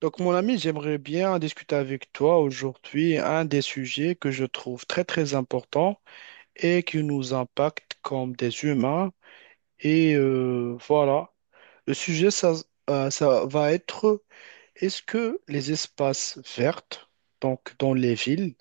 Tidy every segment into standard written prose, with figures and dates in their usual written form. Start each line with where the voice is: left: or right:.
right: Donc, mon ami, j'aimerais bien discuter avec toi aujourd'hui un des sujets que je trouve très, très important et qui nous impacte comme des humains. Et voilà, le sujet, ça, ça va être est-ce que les espaces verts, donc dans les villes,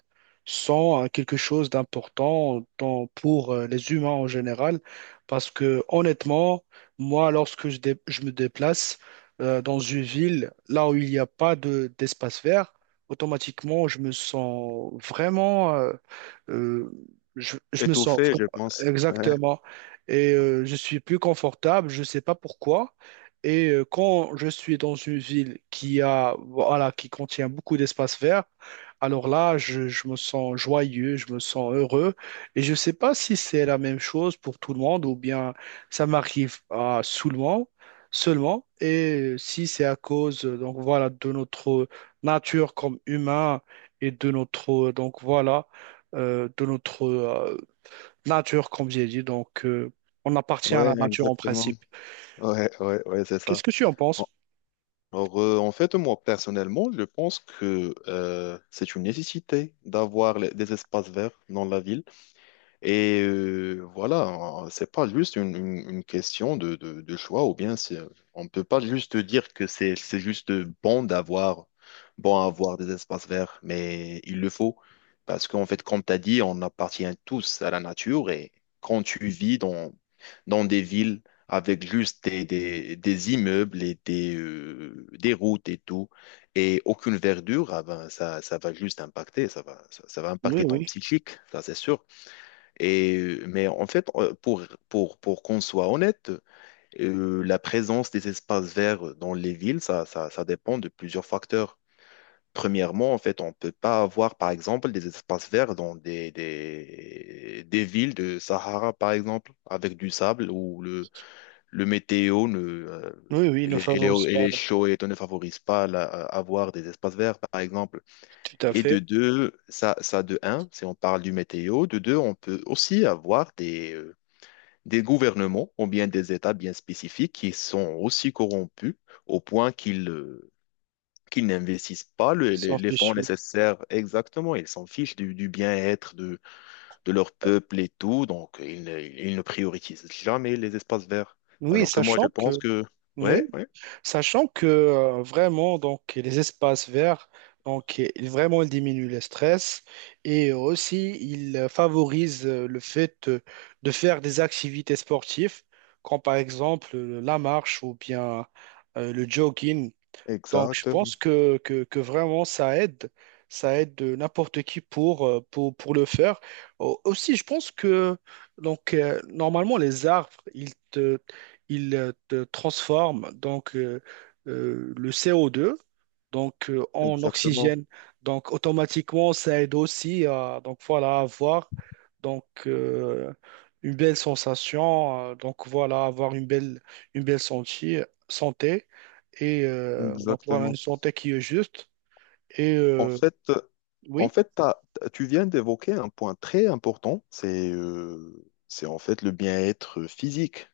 right: sont quelque chose d'important pour les humains en général? Parce que honnêtement, moi, lorsque je me déplace dans une ville, là où il n'y a pas d'espace vert, automatiquement, je me sens vraiment... euh, je me sens
left: Étouffé, je
right: vraiment-
left: pense. Ouais,
right: exactement. Et je suis plus confortable, je ne sais pas pourquoi. Et quand je suis dans une ville qui a, voilà, qui contient beaucoup d'espace vert, alors là, je me sens joyeux, je me sens heureux. Et je ne sais pas si c'est la même chose pour tout le monde ou bien ça m'arrive à seulement, seulement. Et si c'est à cause, donc voilà, de notre nature comme humain et de notre, donc voilà, de notre nature comme j'ai dit. Donc, on appartient à
left: ouais,
right: la nature en
left: exactement.
right: principe.
left: Ouais, ouais, ouais, c'est
right: Qu'est-ce
left: ça.
right: que tu en
left: En-
right: penses?
left: Alors, en fait, moi, personnellement, je pense que c'est une nécessité d'avoir des espaces verts dans la ville. Et voilà, c'est pas juste une question de choix, ou bien on ne peut pas juste dire que c'est juste bon d'avoir bon à avoir des espaces verts, mais il le faut. Parce qu'en fait, comme tu as dit, on appartient tous à la nature et quand tu vis dans des villes avec juste des immeubles et des routes et tout, et aucune verdure, ah ben, ça va juste impacter, ça va, ça va
right: Oui,
left: impacter ton
right: oui.
left: psychique, ça c'est sûr. Et, mais en fait, pour qu'on soit honnête, la présence des espaces verts dans les villes, ça dépend de plusieurs facteurs. Premièrement, en fait, on ne peut pas avoir, par exemple, des espaces verts dans des villes de Sahara, par exemple, avec du sable où le météo ne,
right: Oui, oui,
left: et
right: ne
left: les, et les,
right: favorise
left: et
right: pas,
left: les
right: là.
left: chauds et tout ne favorisent pas à avoir des espaces verts, par exemple.
right: Tout à
left: Et de
right: fait.
left: deux, ça de un, si on parle du météo, de deux, on peut aussi avoir des gouvernements ou bien des États bien spécifiques qui sont aussi corrompus au point qu'ils n'investissent pas
right: Ils s'en
left: les fonds
right: fichent, oui.
left: nécessaires exactement. Ils s'en fichent du bien-être de leur peuple et tout, donc ils ne priorisent jamais les espaces verts.
right: Oui,
left: Alors que moi, je
right: sachant
left: pense
right: que,
left: que...
right: oui,
left: Ouais, ouais,
right: sachant que vraiment, donc, les espaces verts, donc, vraiment, ils diminuent le stress et aussi, ils favorisent le fait de faire des activités sportives, comme par exemple la marche ou bien le jogging. Donc, je
left: exactement,
right: pense que vraiment, ça aide. Ça aide n'importe qui pour, pour le faire. Aussi, je pense que donc, normalement, les arbres, ils te transforment le CO2 en
left: exactement,
right: oxygène. Donc automatiquement, ça aide aussi à donc voilà, à avoir donc, une belle sensation, donc voilà, avoir une belle santé, santé et donc voilà, une
left: exactement.
right: santé qui est juste. Et
left: En fait,
right: oui,
left: tu viens d'évoquer un point très important, c'est en fait le bien-être physique.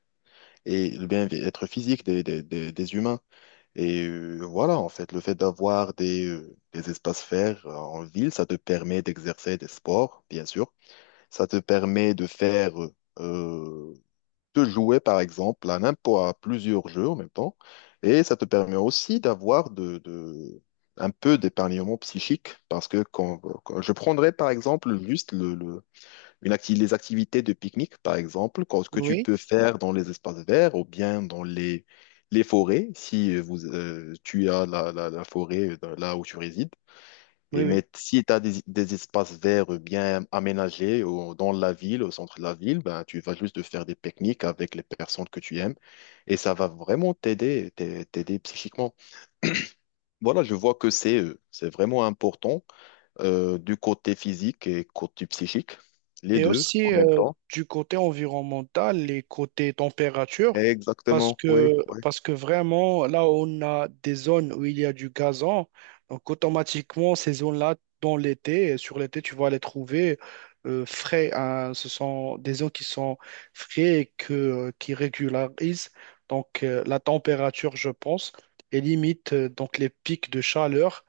left: Et le bien-être physique des humains. Et voilà, en fait, le fait d'avoir des espaces verts en ville, ça te permet d'exercer des sports, bien sûr. Ça te permet de faire, euh, de jouer, par exemple, à n'importe à plusieurs jeux en même temps. Et ça te permet aussi d'avoir un peu d'épargnement psychique, parce que je prendrais, par exemple, juste le une les activités de pique-nique, par exemple, que tu
right: oui,
left: peux faire dans les espaces verts ou bien dans les forêts, si tu as la forêt là où tu résides. Et,
right: oui, oui.
left: mais si tu as des espaces verts bien aménagés dans la ville, au centre de la ville, ben, tu vas juste faire des pique-niques avec les personnes que tu aimes et ça va vraiment t'aider psychiquement. Voilà, je vois que c'est vraiment important du côté physique et côté psychique, les
right: Et
left: deux en
right: aussi
left: même temps.
right: du côté environnemental et côté température, parce
left: Exactement,
right: que,
left: oui, oui.
right: parce que vraiment, là où on a des zones où il y a du gazon, donc automatiquement, ces zones-là, dans l'été, et sur l'été, tu vas les trouver frais. Hein. Ce sont des zones qui sont frais et que, qui régularisent donc, la température, je pense, et limite donc les pics de chaleur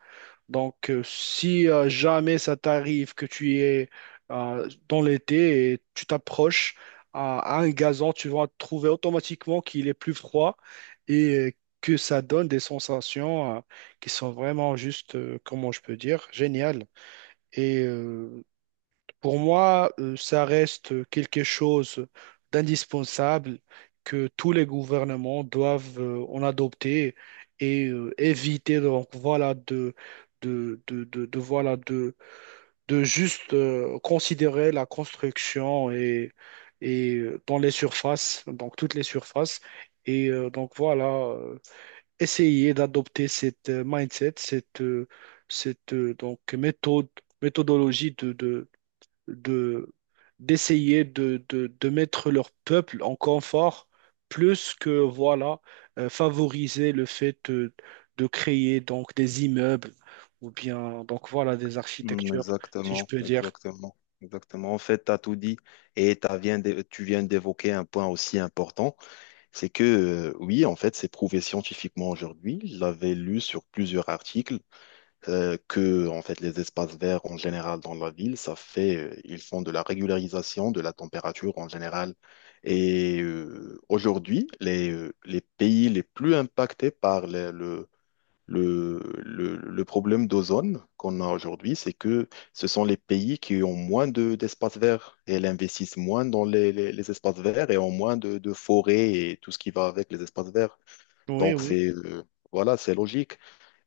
right: donc, si jamais ça t'arrive que tu es dans l'été et tu t'approches à un gazon, tu vas trouver automatiquement qu'il est plus froid et que ça donne des sensations qui sont vraiment juste, comment je peux dire, géniales. Et pour moi, ça reste quelque chose d'indispensable que tous les gouvernements doivent en adopter et éviter donc voilà voilà de juste considérer la construction et dans les surfaces donc toutes les surfaces et donc voilà essayer d'adopter cette mindset cette donc méthode méthodologie de d'essayer de mettre leur peuple en confort plus que voilà favoriser le fait de créer donc des immeubles ou bien donc voilà des
left: Mm,
right: architectures si je
left: exactement,
right: peux dire.
left: exactement, exactement. En fait, tu as tout dit et tu viens d'évoquer un point aussi important, c'est que oui, en fait, c'est prouvé scientifiquement aujourd'hui. Je l'avais lu sur plusieurs articles que en fait les espaces verts en général dans la ville, ça fait ils font de la régularisation de la température en général. Et aujourd'hui, les pays les plus impactés par Le, le problème d'ozone qu'on a aujourd'hui, c'est que ce sont les pays qui ont moins d'espaces verts et elles investissent moins dans les espaces verts et ont moins de forêts et tout ce qui va avec les espaces verts.
right: Oui,
left: Donc,
right: oui,
left: c'est voilà, c'est logique.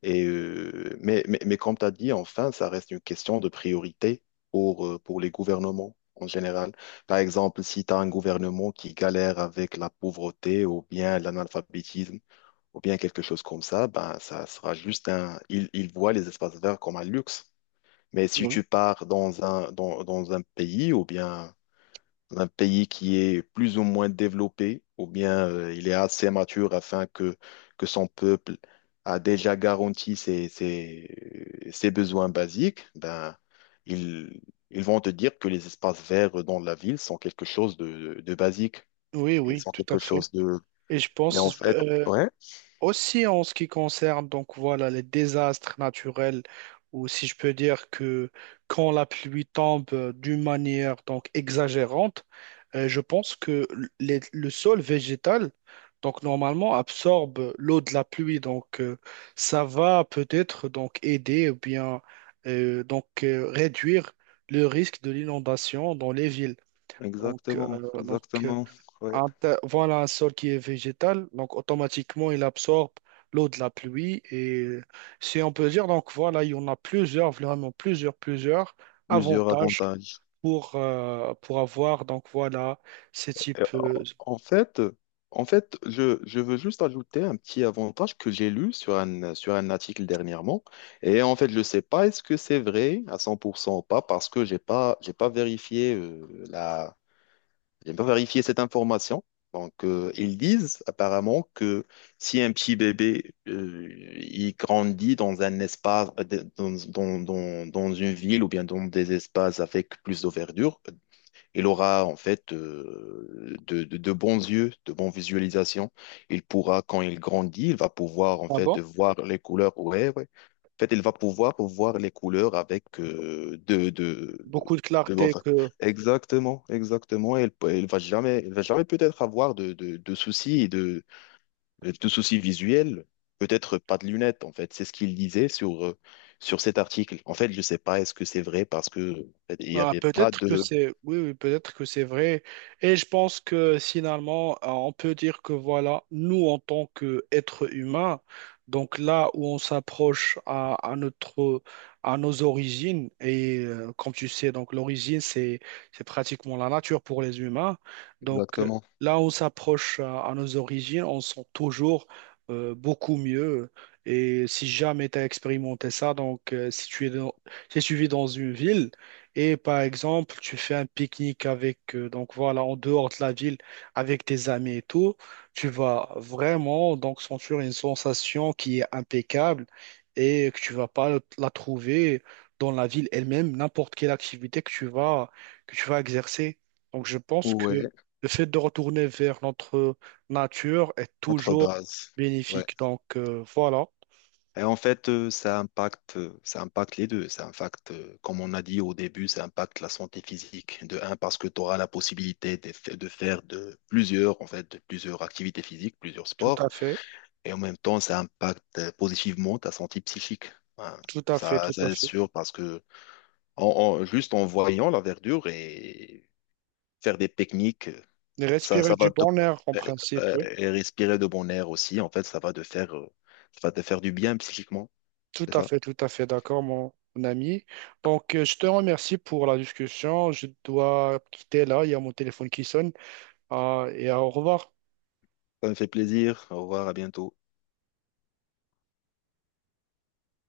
left: Et, mais comme tu as dit, enfin, ça reste une question de priorité pour les gouvernements en général. Par exemple, si tu as un gouvernement qui galère avec la pauvreté ou bien l'analphabétisme, ou bien quelque chose comme ça, ben, ça sera juste un. Ils voient les espaces verts comme un luxe. Mais si
right: oui,
left: tu pars dans dans un pays, ou bien un pays qui est plus ou moins développé, ou bien il est assez mature afin que son peuple a déjà garanti ses besoins basiques, ben, ils, ils vont te dire que les espaces verts dans la ville sont quelque chose de basique
right: oui,
left: et
right: oui,
left: sont
right: tout à
left: quelque
right: fait.
left: chose de.
right: Et je
left: Mais
right: pense,
left: en fait,
right: euh,
left: ouais.
right: Aussi en ce qui concerne donc voilà les désastres naturels ou si je peux dire que quand la pluie tombe d'une manière donc exagérante, je pense que le sol végétal donc normalement absorbe l'eau de la pluie ça va peut-être donc aider ou bien réduire le risque de l'inondation dans les villes. Donc,
left: Exactement,
right: euh, donc euh,
left: exactement. Ouais.
right: voilà un sol qui est végétal, donc automatiquement il absorbe l'eau de la pluie et si on peut dire, donc voilà, il y en a plusieurs, vraiment plusieurs
left: Plusieurs
right: avantages
left: avantages.
right: pour avoir, donc voilà, ces
left: Et,
right: types
left: en en fait, En fait, je veux juste ajouter un petit avantage que j'ai lu sur un article dernièrement. Et en fait, je ne sais pas est-ce que c'est vrai à 100% ou pas parce que j'ai pas vérifié j'ai pas vérifié cette information. Donc, ils disent apparemment que si un petit bébé il grandit dans un espace, dans une ville ou bien dans des espaces avec plus de verdure, il aura en fait de bons yeux, de bonnes visualisations. Il pourra, quand il grandit, il va pouvoir en
right: ah
left: fait
right: bon,
left: voir les couleurs. Ouais, ouais. En fait, il va pouvoir voir les couleurs avec
right: beaucoup de clarté
left: enfin,
right: que
left: exactement, exactement. Il, peut- il va jamais, Il va jamais peut-être avoir de soucis visuels. Peut-être pas de lunettes, en fait. C'est ce qu'il disait sur cet article. En fait, je sais pas, est-ce que c'est vrai parce que en fait, il n'y
right: Ah,
left: avait pas
right: peut-être que
left: de...
right: c'est oui, oui, peut-être que c'est vrai. Et je pense que finalement, on peut dire que voilà, nous en tant qu'êtres humains, donc là où on s'approche à notre à nos origines, et comme tu sais, donc l'origine, c'est pratiquement la nature pour les humains. Donc
left: Exactement.
right: là où on s'approche à nos origines, on sent toujours beaucoup mieux. Et si jamais tu as expérimenté ça, donc si tu es dans, si tu vis dans une ville, et par exemple, tu fais un pique-nique avec, donc voilà, en dehors de la ville, avec tes amis et tout, tu vas vraiment donc sentir une sensation qui est impeccable et que tu vas pas la trouver dans la ville elle-même, n'importe quelle activité que tu vas exercer. Donc je pense que
left: Ouais,
right: le fait de retourner vers notre nature est
left: entre
right: toujours
left: bases. Ouais.
right: bénéfique. Donc voilà,
left: Et en fait, ça impacte les deux. Ça impacte, comme on a dit au début, ça impacte la santé physique. De un, parce que tu auras la possibilité de faire de plusieurs, en fait, de plusieurs activités physiques, plusieurs
right: tout
left: sports.
right: à fait,
left: Et en même temps, ça impacte positivement ta santé psychique. Hein.
right: tout à fait,
left: Ça,
right: tout
left: ça
right: à
left: c'est
right: fait.
left: sûr, parce que juste en voyant la verdure et faire des techniques.
right: Et
left: Ça,
right: respirer
left: ça
right: du
left: va te,
right: bon air en principe, oui.
left: et respirer de bon air aussi, en fait, ça va te faire, ça va te faire du bien psychiquement, c'est ça?
right: Tout à fait d'accord, mon ami. Donc, je te remercie pour la discussion. Je dois quitter là, il y a mon téléphone qui sonne. Ah, et au revoir.
left: Ça me fait plaisir. Au revoir, à bientôt.